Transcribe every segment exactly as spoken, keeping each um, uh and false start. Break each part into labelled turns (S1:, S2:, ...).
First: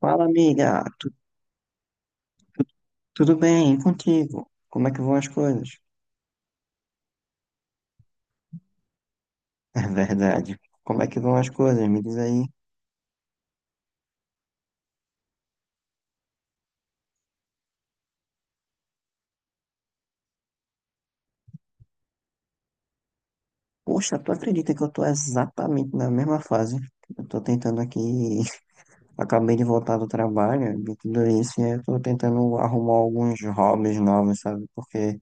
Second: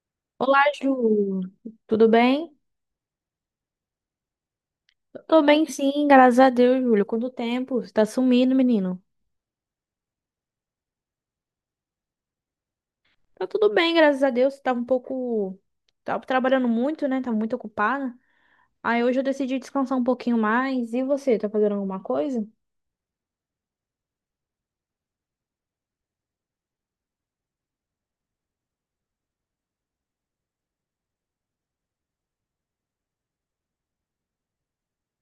S1: Fala,
S2: Olá,
S1: amiga. Tu-
S2: Ju. Tudo bem?
S1: tudo bem? E contigo? Como é que vão
S2: Eu
S1: as
S2: tô bem,
S1: coisas?
S2: sim, graças a Deus, Júlio. Quanto tempo? Você tá sumindo, menino?
S1: É verdade. Como é que vão as coisas? Me diz aí.
S2: Tá tudo bem, graças a Deus. Você tava um pouco. Tava trabalhando muito, né? Tava muito ocupada. Aí hoje eu decidi descansar um pouquinho mais. E você, tá fazendo alguma coisa?
S1: Poxa, tu acredita que eu tô exatamente na mesma fase? Eu tô tentando aqui. Acabei de voltar do trabalho, de tudo isso, e eu tô tentando arrumar alguns hobbies novos, sabe? Porque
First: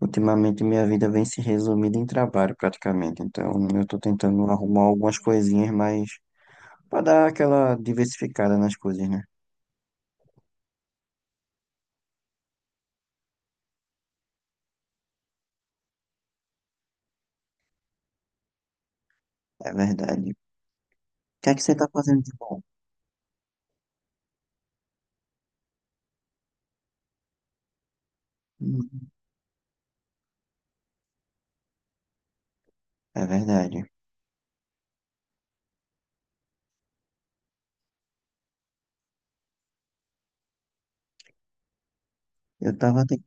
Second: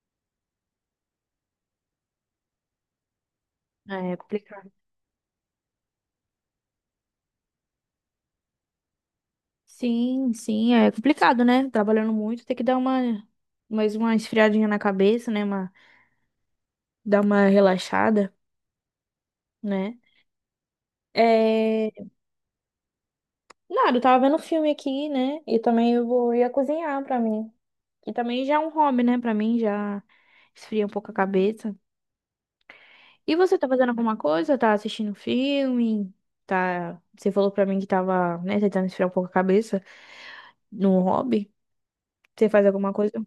S1: ultimamente minha vida vem se resumindo em trabalho, praticamente. Então, eu tô
S2: É
S1: tentando
S2: complicado.
S1: arrumar algumas coisinhas mais pra dar aquela diversificada nas coisas, né?
S2: Sim, sim, é complicado, né? Trabalhando muito, tem que dar uma. Mais uma esfriadinha na cabeça, né? Uma... Dar uma relaxada,
S1: É
S2: né?
S1: verdade. O que é que você tá
S2: É...
S1: fazendo de bom?
S2: Nada, eu tava vendo filme aqui, né? E também eu vou ia cozinhar pra mim. Que também já é um hobby,
S1: Uhum.
S2: né? Pra mim já esfria um pouco a cabeça.
S1: É
S2: E você tá
S1: verdade.
S2: fazendo alguma coisa? Tá assistindo filme? Tá... Você falou pra mim que tava, né, tentando esfriar um pouco a cabeça no hobby. Você faz
S1: Eu
S2: alguma
S1: tava, te-
S2: coisa?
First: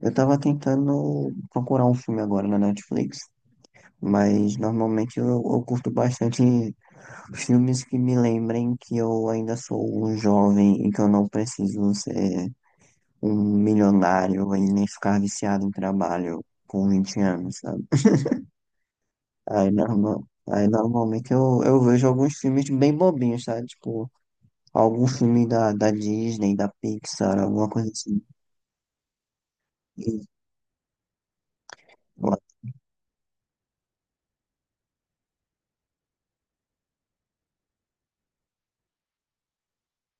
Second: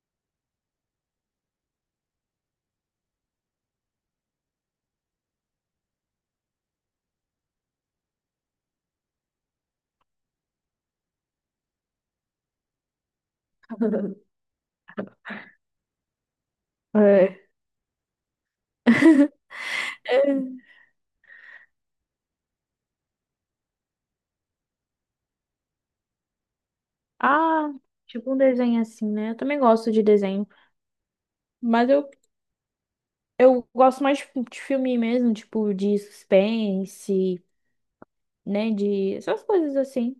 S1: eu tava tentando procurar um filme agora na Netflix, mas normalmente eu, eu curto bastante filmes que me lembrem que eu ainda sou um jovem e que eu não preciso ser um milionário e nem ficar viciado em trabalho com vinte
S2: É.
S1: anos, sabe? Aí,
S2: É.
S1: normal, aí normalmente eu, eu vejo alguns filmes bem bobinhos, sabe? Tipo, algum filme da, da Disney, da Pixar, alguma
S2: Ah,
S1: coisa assim.
S2: tipo um desenho assim, né? Eu também gosto de desenho. Mas eu, eu gosto mais de de filme mesmo, tipo de suspense, né? De essas coisas assim.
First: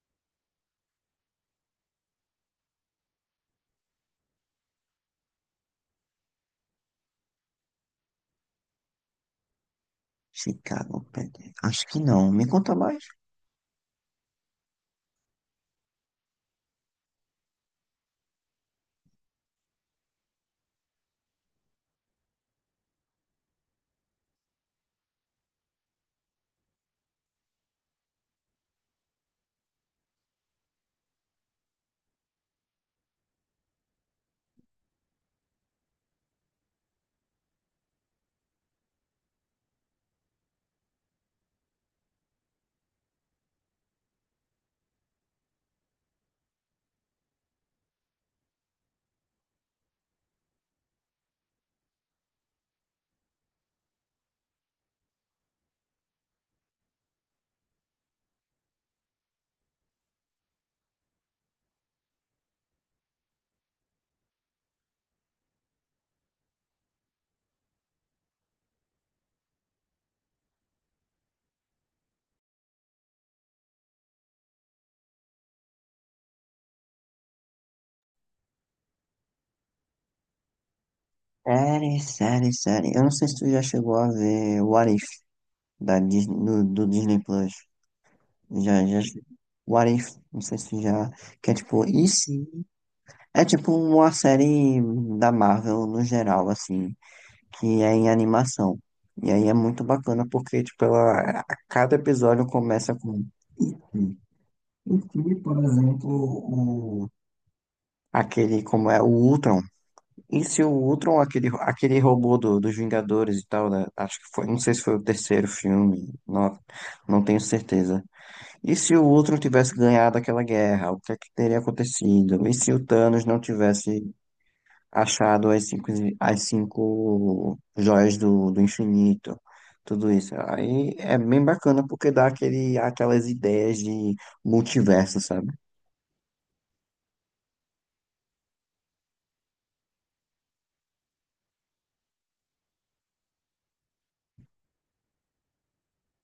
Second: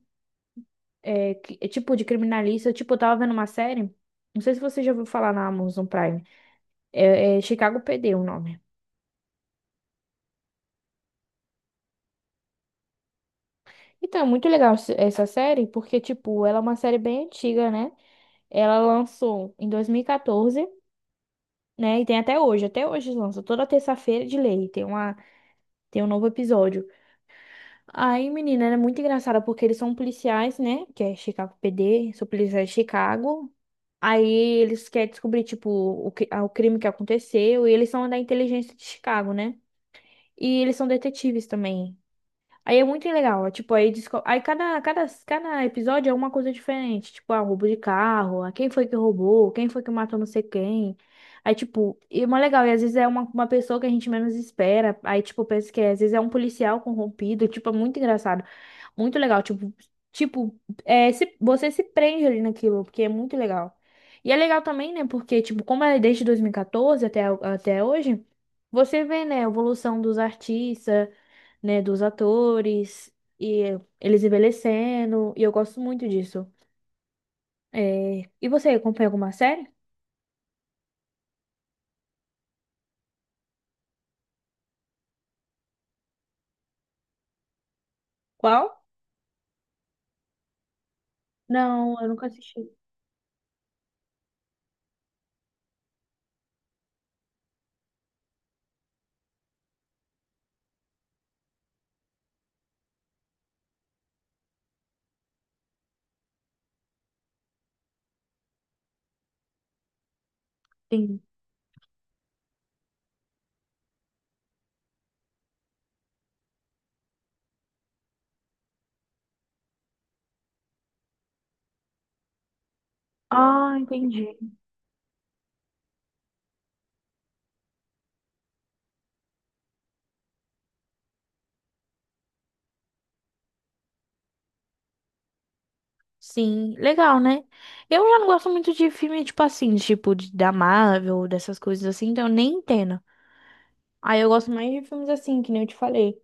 S2: É, que- é tipo de criminalista. Tipo, eu tava vendo uma série. Não sei se você já ouviu falar na Amazon Prime. É, é Chicago P D o nome.
S1: Chicago Bad. Acho que não. Me conta mais.
S2: Então, é muito legal esse- essa série, porque, tipo, ela é uma série bem antiga, né? Ela lançou em dois mil e quatorze, né? E tem até hoje. Até hoje lança. Toda terça-feira de lei. Tem uma, tem um novo episódio. Aí, menina, era muito engraçada porque eles são policiais, né? Que é Chicago P D, são policiais de Chicago. Aí eles querem descobrir, tipo, o, cri- ah, o crime que aconteceu. E eles são da inteligência de Chicago, né? E eles são detetives também. Aí é muito legal, ó, tipo, aí, desco- aí cada, cada, cada episódio é uma coisa diferente, tipo, ah, roubo de carro, ah, quem foi que roubou, quem foi que matou não sei quem, aí, tipo, e é mó legal, e às vezes é uma, uma pessoa que a gente menos espera, aí, tipo, pensa que é, às vezes é um policial corrompido, tipo, é muito engraçado, muito legal, tipo, tipo, é, se, você se prende ali naquilo, porque é muito legal. E é legal também, né, porque, tipo, como é desde dois mil e quatorze até, até hoje, você vê, né, a evolução dos artistas, né, dos atores e eh, eles envelhecendo, e eu gosto muito disso. É, e você acompanha alguma série?
S1: Série, série, série. Eu não sei se tu já chegou a ver What If da Disney, do, do Disney Plus.
S2: Qual?
S1: Já, já. What If? Não sei se tu já. Que é tipo,
S2: Não,
S1: e
S2: eu nunca
S1: se?
S2: assisti.
S1: É tipo uma série da Marvel no geral, assim, que é em animação. E aí é muito bacana porque, tipo, ela, a cada episódio começa com. E se? E se, por exemplo, o, aquele, como é, o Ultron. E se o Ultron,
S2: Sim.
S1: aquele, aquele robô do- dos Vingadores e tal, né? Acho que foi, não sei se foi o terceiro filme, não, não tenho certeza. E se o Ultron tivesse ganhado aquela guerra, o que é que teria acontecido? E se o Thanos não
S2: Ah,
S1: tivesse
S2: entendi.
S1: achado as cinco, as cinco joias do, do infinito? Tudo isso. Aí é bem bacana porque dá aquele, aquelas ideias de multiverso, sabe?
S2: Sim, legal, né? Eu já não gosto muito de filme, tipo assim, tipo de, da Marvel, dessas coisas assim, então eu nem entendo. Aí eu gosto mais de filmes assim, que nem eu te falei.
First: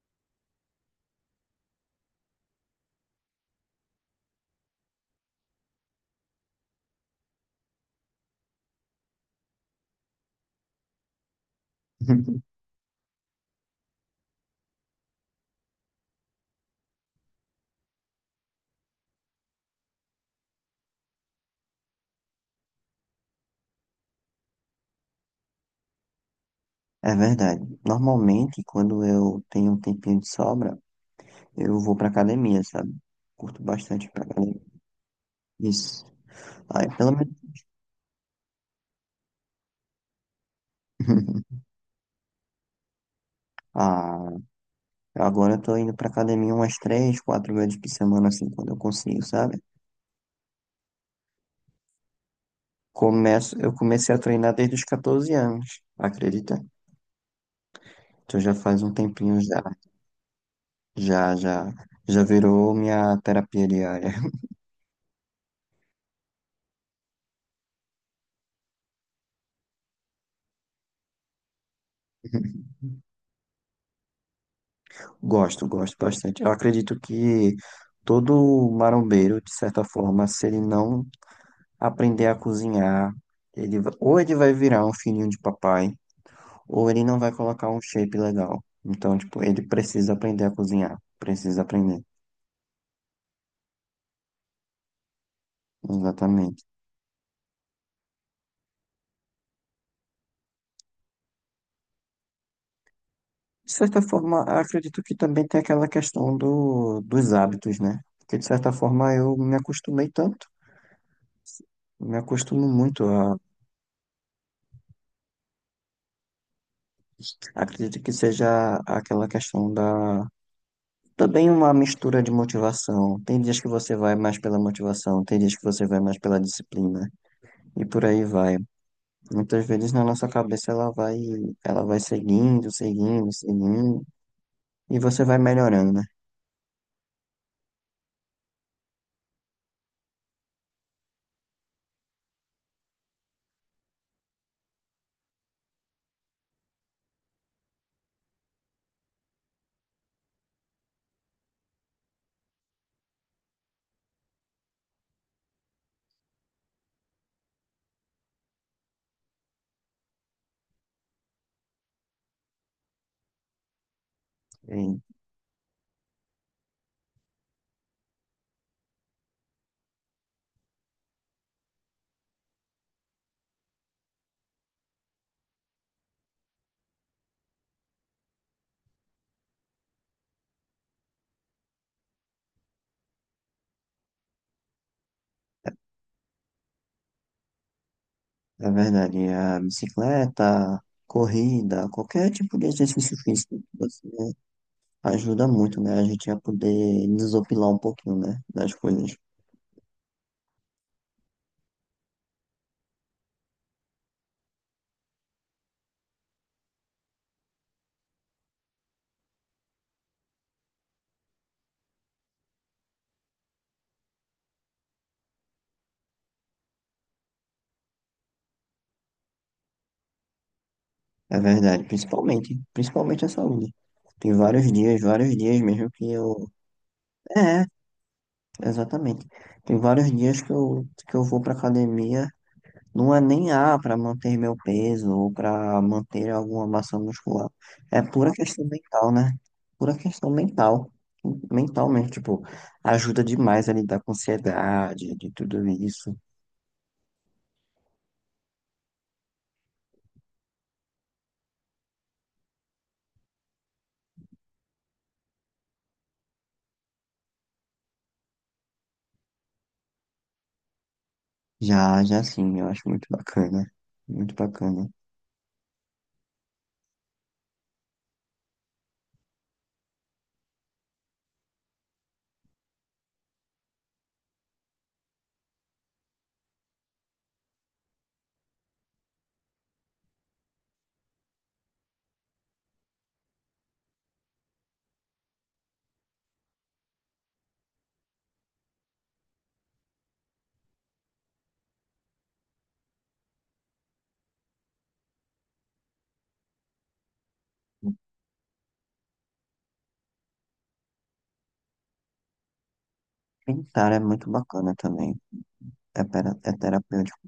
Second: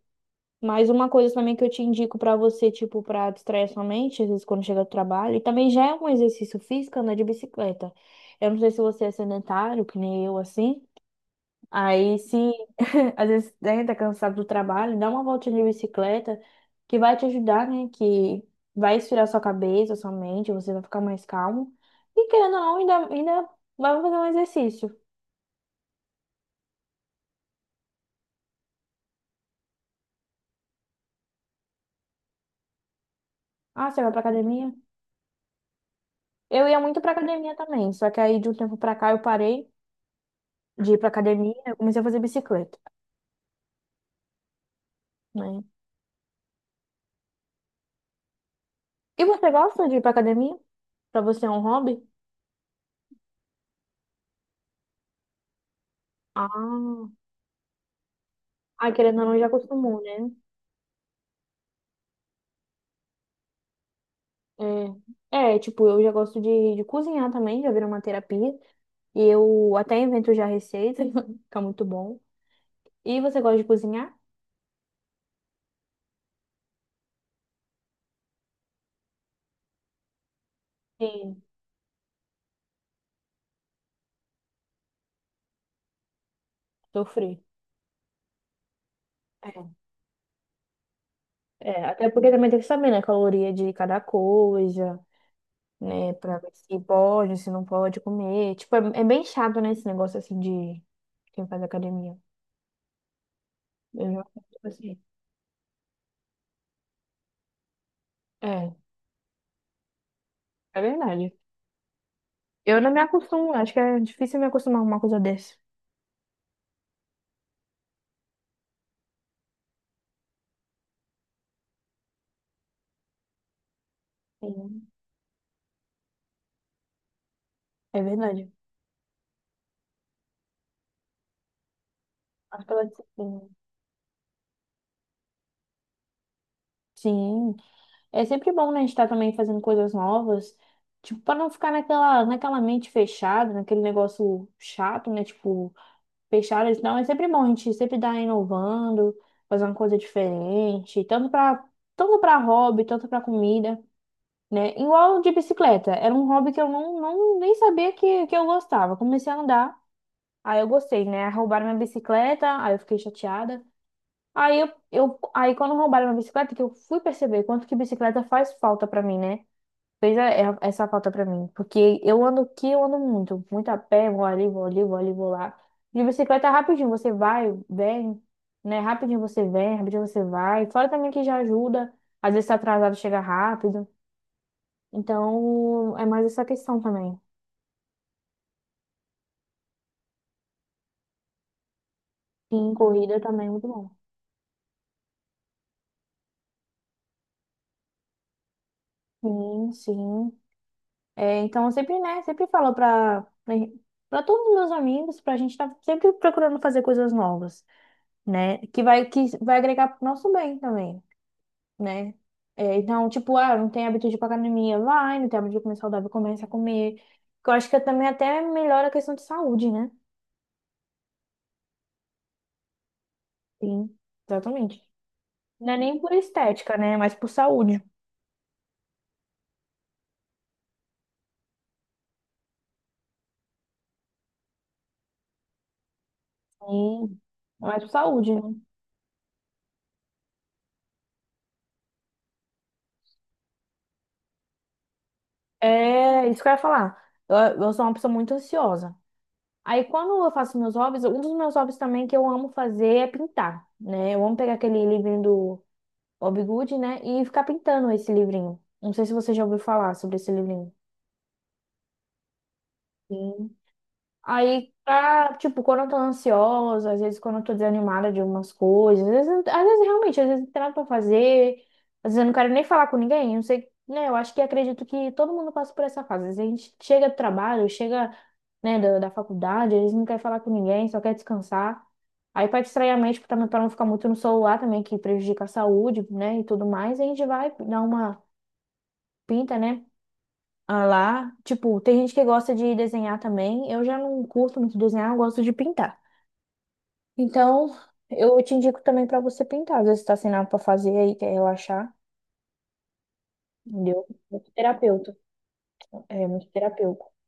S2: Mas uma coisa também que eu te indico pra você, tipo, pra distrair sua mente, às vezes quando chega do trabalho, e também já é um exercício físico andar de bicicleta. Eu não sei se você é sedentário, que nem eu, assim. Aí, se às vezes né, tá cansado do trabalho, dá uma voltinha de bicicleta, que vai te ajudar, né? Que vai esfriar sua cabeça, sua mente, você vai ficar mais calmo. E querendo ou não, ainda, ainda vai fazer um exercício.
S1: É verdade. Normalmente, quando eu tenho um tempinho de sobra, eu vou pra academia, sabe? Curto
S2: Ah, você
S1: bastante ir
S2: vai pra
S1: pra academia.
S2: academia?
S1: Isso.
S2: Eu ia
S1: Aí,
S2: muito pra
S1: pelo menos.
S2: academia também, só que aí de um tempo pra cá eu parei de ir pra academia, eu comecei a fazer bicicleta,
S1: Ah, agora eu
S2: né?
S1: tô indo pra academia umas três, quatro vezes por semana, assim, quando eu consigo,
S2: E você
S1: sabe?
S2: gosta de ir pra academia? Pra você é um hobby?
S1: Começo, eu comecei a treinar desde os catorze anos, acredita?
S2: Ah,
S1: Então já faz
S2: ah,
S1: um
S2: querendo ou
S1: tempinho
S2: não, já
S1: já.
S2: acostumou, né?
S1: Já, já. Já virou minha terapia diária.
S2: É, é, tipo, eu já gosto de, de cozinhar também, já virou uma terapia. E eu até invento já receita, fica muito bom. E você gosta de cozinhar?
S1: Gosto, gosto bastante. Eu acredito que todo marombeiro, de certa forma, se ele não
S2: Sim,
S1: aprender a cozinhar. Ele, va- ou ele vai virar um filhinho de papai, ou ele não
S2: sofri.
S1: vai colocar um shape legal. Então, tipo,
S2: É,
S1: ele precisa aprender a cozinhar. Precisa
S2: é,
S1: aprender.
S2: até porque também tem que saber, né, a caloria de cada coisa, né, pra ver
S1: Exatamente.
S2: se pode, se não pode comer. Tipo, é, é bem chato, né, esse negócio assim de quem faz academia.
S1: De certa
S2: Eu,
S1: forma,
S2: tipo assim,
S1: acredito que também tem aquela questão do, dos hábitos, né? Porque, de certa
S2: é,
S1: forma, eu me acostumei tanto.
S2: é verdade.
S1: Me acostumo
S2: Eu não me
S1: muito a.
S2: acostumo, acho que é difícil me acostumar com uma coisa dessa.
S1: Acredito que seja aquela questão da. Também uma mistura de motivação. Tem dias que você vai mais pela
S2: Sim,
S1: motivação, tem dias que você vai mais pela disciplina. E
S2: é
S1: por aí
S2: verdade.
S1: vai. Muitas vezes na nossa cabeça ela vai, ela vai
S2: Mas
S1: seguindo,
S2: pela
S1: seguindo,
S2: disciplina.
S1: seguindo, e você vai melhorando, né?
S2: Sim, é sempre bom, né, a gente estar também fazendo coisas novas, tipo, para não ficar naquela, naquela, mente fechada, naquele negócio chato, né, tipo, fechado, não, é sempre bom a gente sempre estar inovando, fazer uma coisa diferente, tanto para tanto para hobby, tanto para comida. Né? Igual de bicicleta, era um hobby que eu não, não nem sabia que, que eu gostava. Comecei a andar, aí eu gostei, né? Roubaram minha bicicleta, aí eu fiquei chateada. Aí eu,
S1: E,
S2: eu aí quando roubaram minha bicicleta, que eu fui perceber quanto que bicicleta faz falta pra mim, né? Fez a- é- essa falta pra mim, porque eu ando aqui, eu ando muito, muito a pé, vou ali, vou ali, vou ali, vou lá. De bicicleta é rapidinho, você vai, vem, né? Rapidinho você vem, rapidinho você vai. Fora também que já ajuda, às vezes tá atrasado, chega rápido. Então, é mais essa questão também.
S1: é verdade, a bicicleta, corrida, qualquer tipo de
S2: Sim,
S1: exercício
S2: corrida também é
S1: físico,
S2: muito bom.
S1: você ajuda muito, né? A gente a poder desopilar um pouquinho, né? Das coisas.
S2: Sim, sim. É, então, eu sempre, né, sempre falo para para todos os meus amigos, para a gente estar sempre procurando fazer coisas novas, né? Que vai, que vai agregar pro nosso bem também, né? É, então, tipo, ah, não tem hábito de ir pra academia, vai, não tem hábito de comer saudável, começa a comer. Que eu acho que também até melhora a questão de saúde, né?
S1: É verdade, principalmente, principalmente a saúde.
S2: Sim,
S1: Tem vários
S2: exatamente.
S1: dias, vários dias
S2: Não é
S1: mesmo
S2: nem
S1: que
S2: por
S1: eu.
S2: estética, né? Mas por
S1: É,
S2: saúde.
S1: exatamente. Tem vários dias que eu, que eu vou pra academia. Não é nem A para manter meu peso ou para manter alguma massa
S2: Sim,
S1: muscular.
S2: é mais por
S1: É pura
S2: saúde, né?
S1: questão mental, né? Pura questão mental. Mentalmente, tipo, ajuda demais a lidar com ansiedade, de tudo isso.
S2: É isso que eu ia falar. Eu, eu sou uma pessoa muito ansiosa. Aí, quando eu faço meus hobbies, um dos meus hobbies também que eu amo fazer é pintar, né? Eu amo pegar aquele livrinho do Bob Good, né? E ficar pintando esse livrinho. Não sei se você já ouviu falar sobre esse livrinho.
S1: Já, já sim, eu acho muito
S2: Sim.
S1: bacana. Muito
S2: Aí,
S1: bacana.
S2: pra, tipo, quando eu tô ansiosa, às vezes quando eu tô desanimada de algumas coisas, às vezes, às vezes, realmente, às vezes não tem nada pra fazer, às vezes eu não quero nem falar com ninguém, não sei, né? Eu acho que acredito que todo mundo passa por essa fase. Às vezes a gente chega do trabalho, chega, né, da, da faculdade, às vezes não quer falar com ninguém, só quer descansar. Aí, pra distrair a mente, pra, também- pra não ficar muito no celular também, que prejudica a saúde, né, e tudo mais, a gente vai dar uma pinta, né? ah, lá. Tipo, tem gente que gosta de desenhar também. Eu já não curto muito desenhar, eu gosto de pintar. Então, eu te indico também pra você pintar. Às vezes tá sem nada pra fazer aí, quer relaxar,
S1: Pintar é
S2: entendeu?
S1: muito
S2: Muito
S1: bacana também.
S2: terapeuta.
S1: É,
S2: É,
S1: pera-
S2: muito
S1: é
S2: terapêutico.
S1: terapêutico.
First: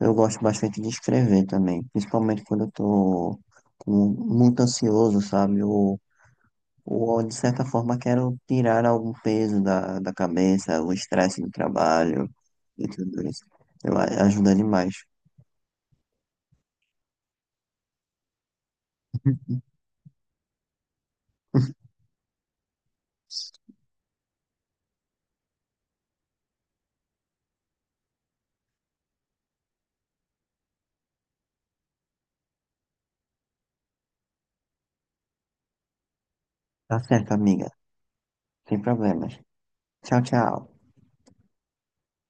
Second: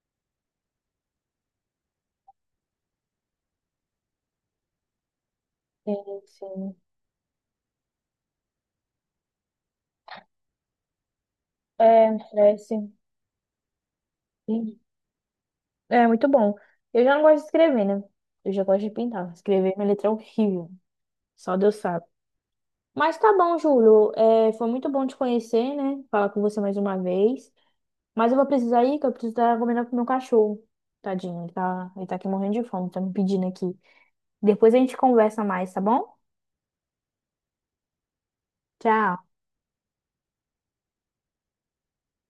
S1: Eu gosto bastante de escrever também, principalmente quando eu tô com- muito ansioso, sabe? Ou
S2: Sim, sim.
S1: Ou, de certa forma, quero tirar algum peso da, da cabeça, o estresse do
S2: É, não
S1: trabalho
S2: estresse.
S1: e tudo isso. Eu, a- ajuda
S2: Sim.
S1: demais.
S2: É muito bom. Eu já não gosto de escrever, né? Eu já gosto de pintar. Escrever minha letra é horrível. Só Deus sabe. Mas tá bom, Júlio. É, foi muito bom te conhecer, né? Falar com você mais uma vez. Mas eu vou precisar ir, que eu preciso estar comendo com o meu cachorro. Tadinho, ele tá, ele tá aqui morrendo de fome, tá me pedindo aqui. Depois a gente conversa mais, tá bom?
S1: Tá certo, amiga. Sem
S2: Tchau.
S1: problemas. Tchau, tchau.